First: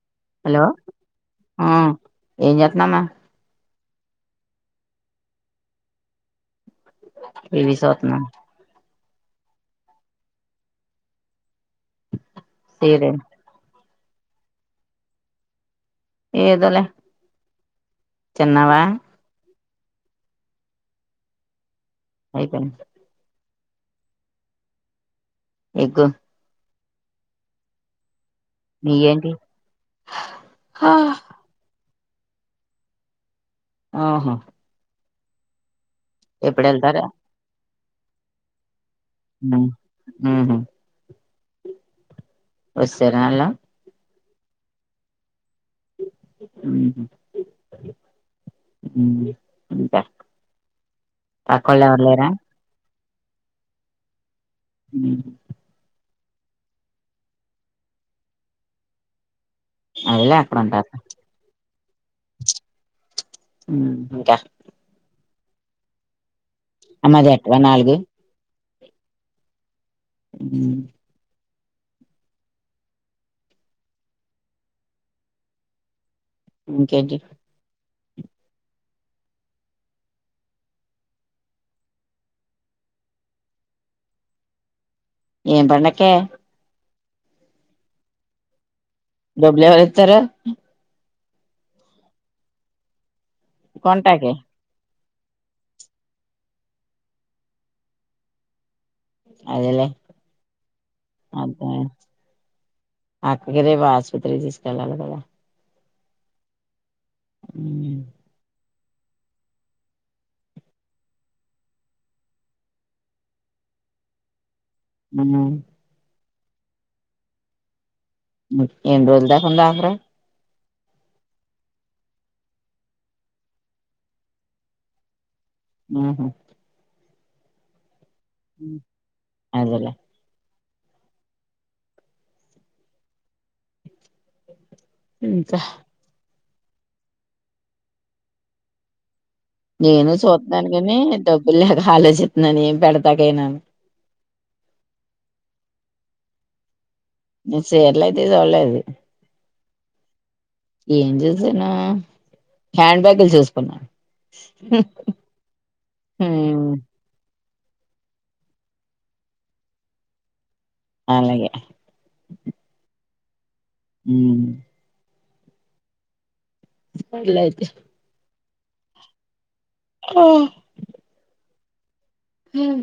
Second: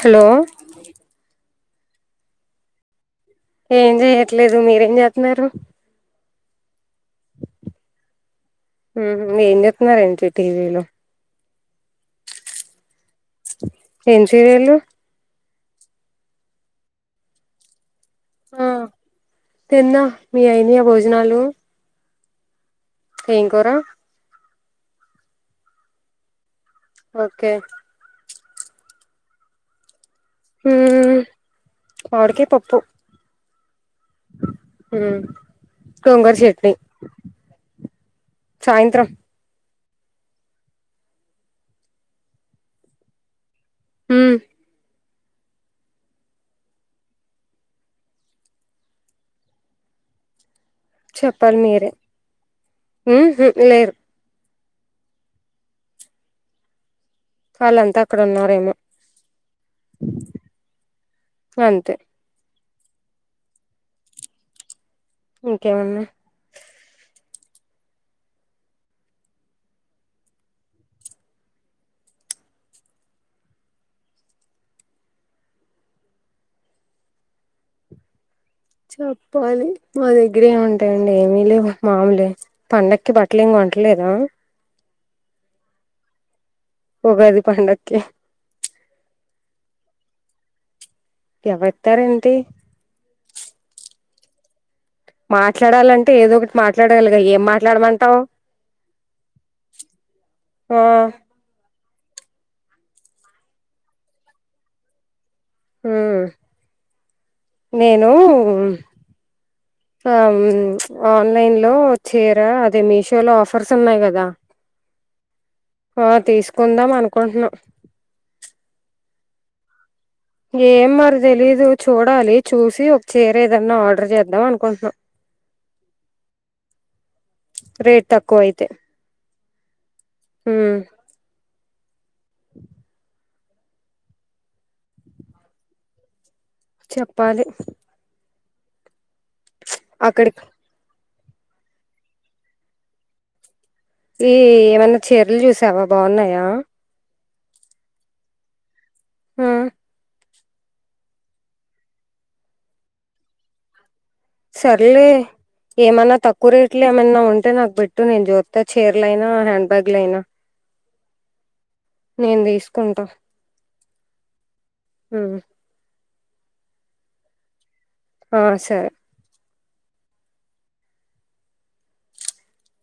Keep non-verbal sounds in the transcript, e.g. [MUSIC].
hello ఆ ఏం జేత్తున్నావ్ ఏం జేయట్లేదు మీరేం జేతన్నారు టీవీ సూతన ఉ ఏం జేత్తున్నారేంటి టీవీలో సీరియల్ ఏం సీరియలు ఏధోలే ఆ తిన్నావా తిన్నా మీ అయినియా భోజనాలు అయిపోయి ఏం కూర ఎగ్ ఓకే మీ ఏంటి ఉమ్ ఆ మామిడికాయ పప్పు ఆహా ఉ గోంగూర ఎప్పుడు చట్నీ వెళ్తారా సాయంత్రం ఆ ఆ [UNINTELLIGIBLE] ఉ ఉంటా అక్కొల్లు ఎవర్ లేరా ఊ హ్మ్మ్ లేరు ఊ వాళ్ళంతా అక్కడ ఉన్నారేమో [UNINTELLIGIBLE] అక్కడ ఉంటారులే తే ఇంకా ఇంకేముంది అమ్మది ఎట్రా నాలుగు ఊ ఇంకేంటి చెప్పాలి మా దగ్గరే ఉంటాయండి ఏమి లేవు మామూలే పండక్కి బట్టలు ఏం కొనట్లేదా ఏం పండుగకి ఏ ఉగాది పండగాకీ డబ్బులు ఎవరు ఇత్తరు ఎవరిత్తరు ఏంటి నాకే మాట్లాడాలంటే ఏదో ఒకటి మాట్లాడలిగా ఏం మాట్లాడమంటావు అదేలే ఆ అదే అక్కకి రేపు హాస్పిటల్ తీసుకెళ్లాలి కదా ఊ నేను ఉమ్ ఆ ఆన్లైన్ లో చీరా అదే మీషోలో ఆఫర్స్ ఉన్నాయి గదా ఊ ఆ తీసుకుందాం అనుకుంటున్నాం ఉ ఏన్ రోజులు దాకా ఉంది అఫర్ ఏం మరి తెలీదు చూడాలి చూసి ఒక చీర ఏదన్నా ఆర్డర్ చేద్దాం అనుకుంటున్నాం ఊహు రెట్ తక్కువ అయితే అదెలే ఉ [UNINTELLIGIBLE] ఇంకా చెప్పాలి నేను అక్కడికి చూతున్నాను గాని డబ్బులు లేక ఆలోచితున్నాను ఏం పెడతాకైనా ఈ ఏమన్నా చీరలు జూసావా బాగున్నాయా నేన్ సీర్లయితే జూలేదు ఆ ఏం జూసానూ హ్యాండ్ బ్యాగలు జూసుకున్నా సర్లే ఏమన్నా తక్కువ హ్మ్ రేట్లు ఏమైన్నా ఉం ఉంటే నాక్ బెట్టు నేన్ జూత్త చీర్లైనా హ్యాండ్ బ్యాగ్లైనా అలాగే నేన్ దీసుకుంటా ఊ ఊమ్ అల అయితే ఆ సరే ఆ ఊమ్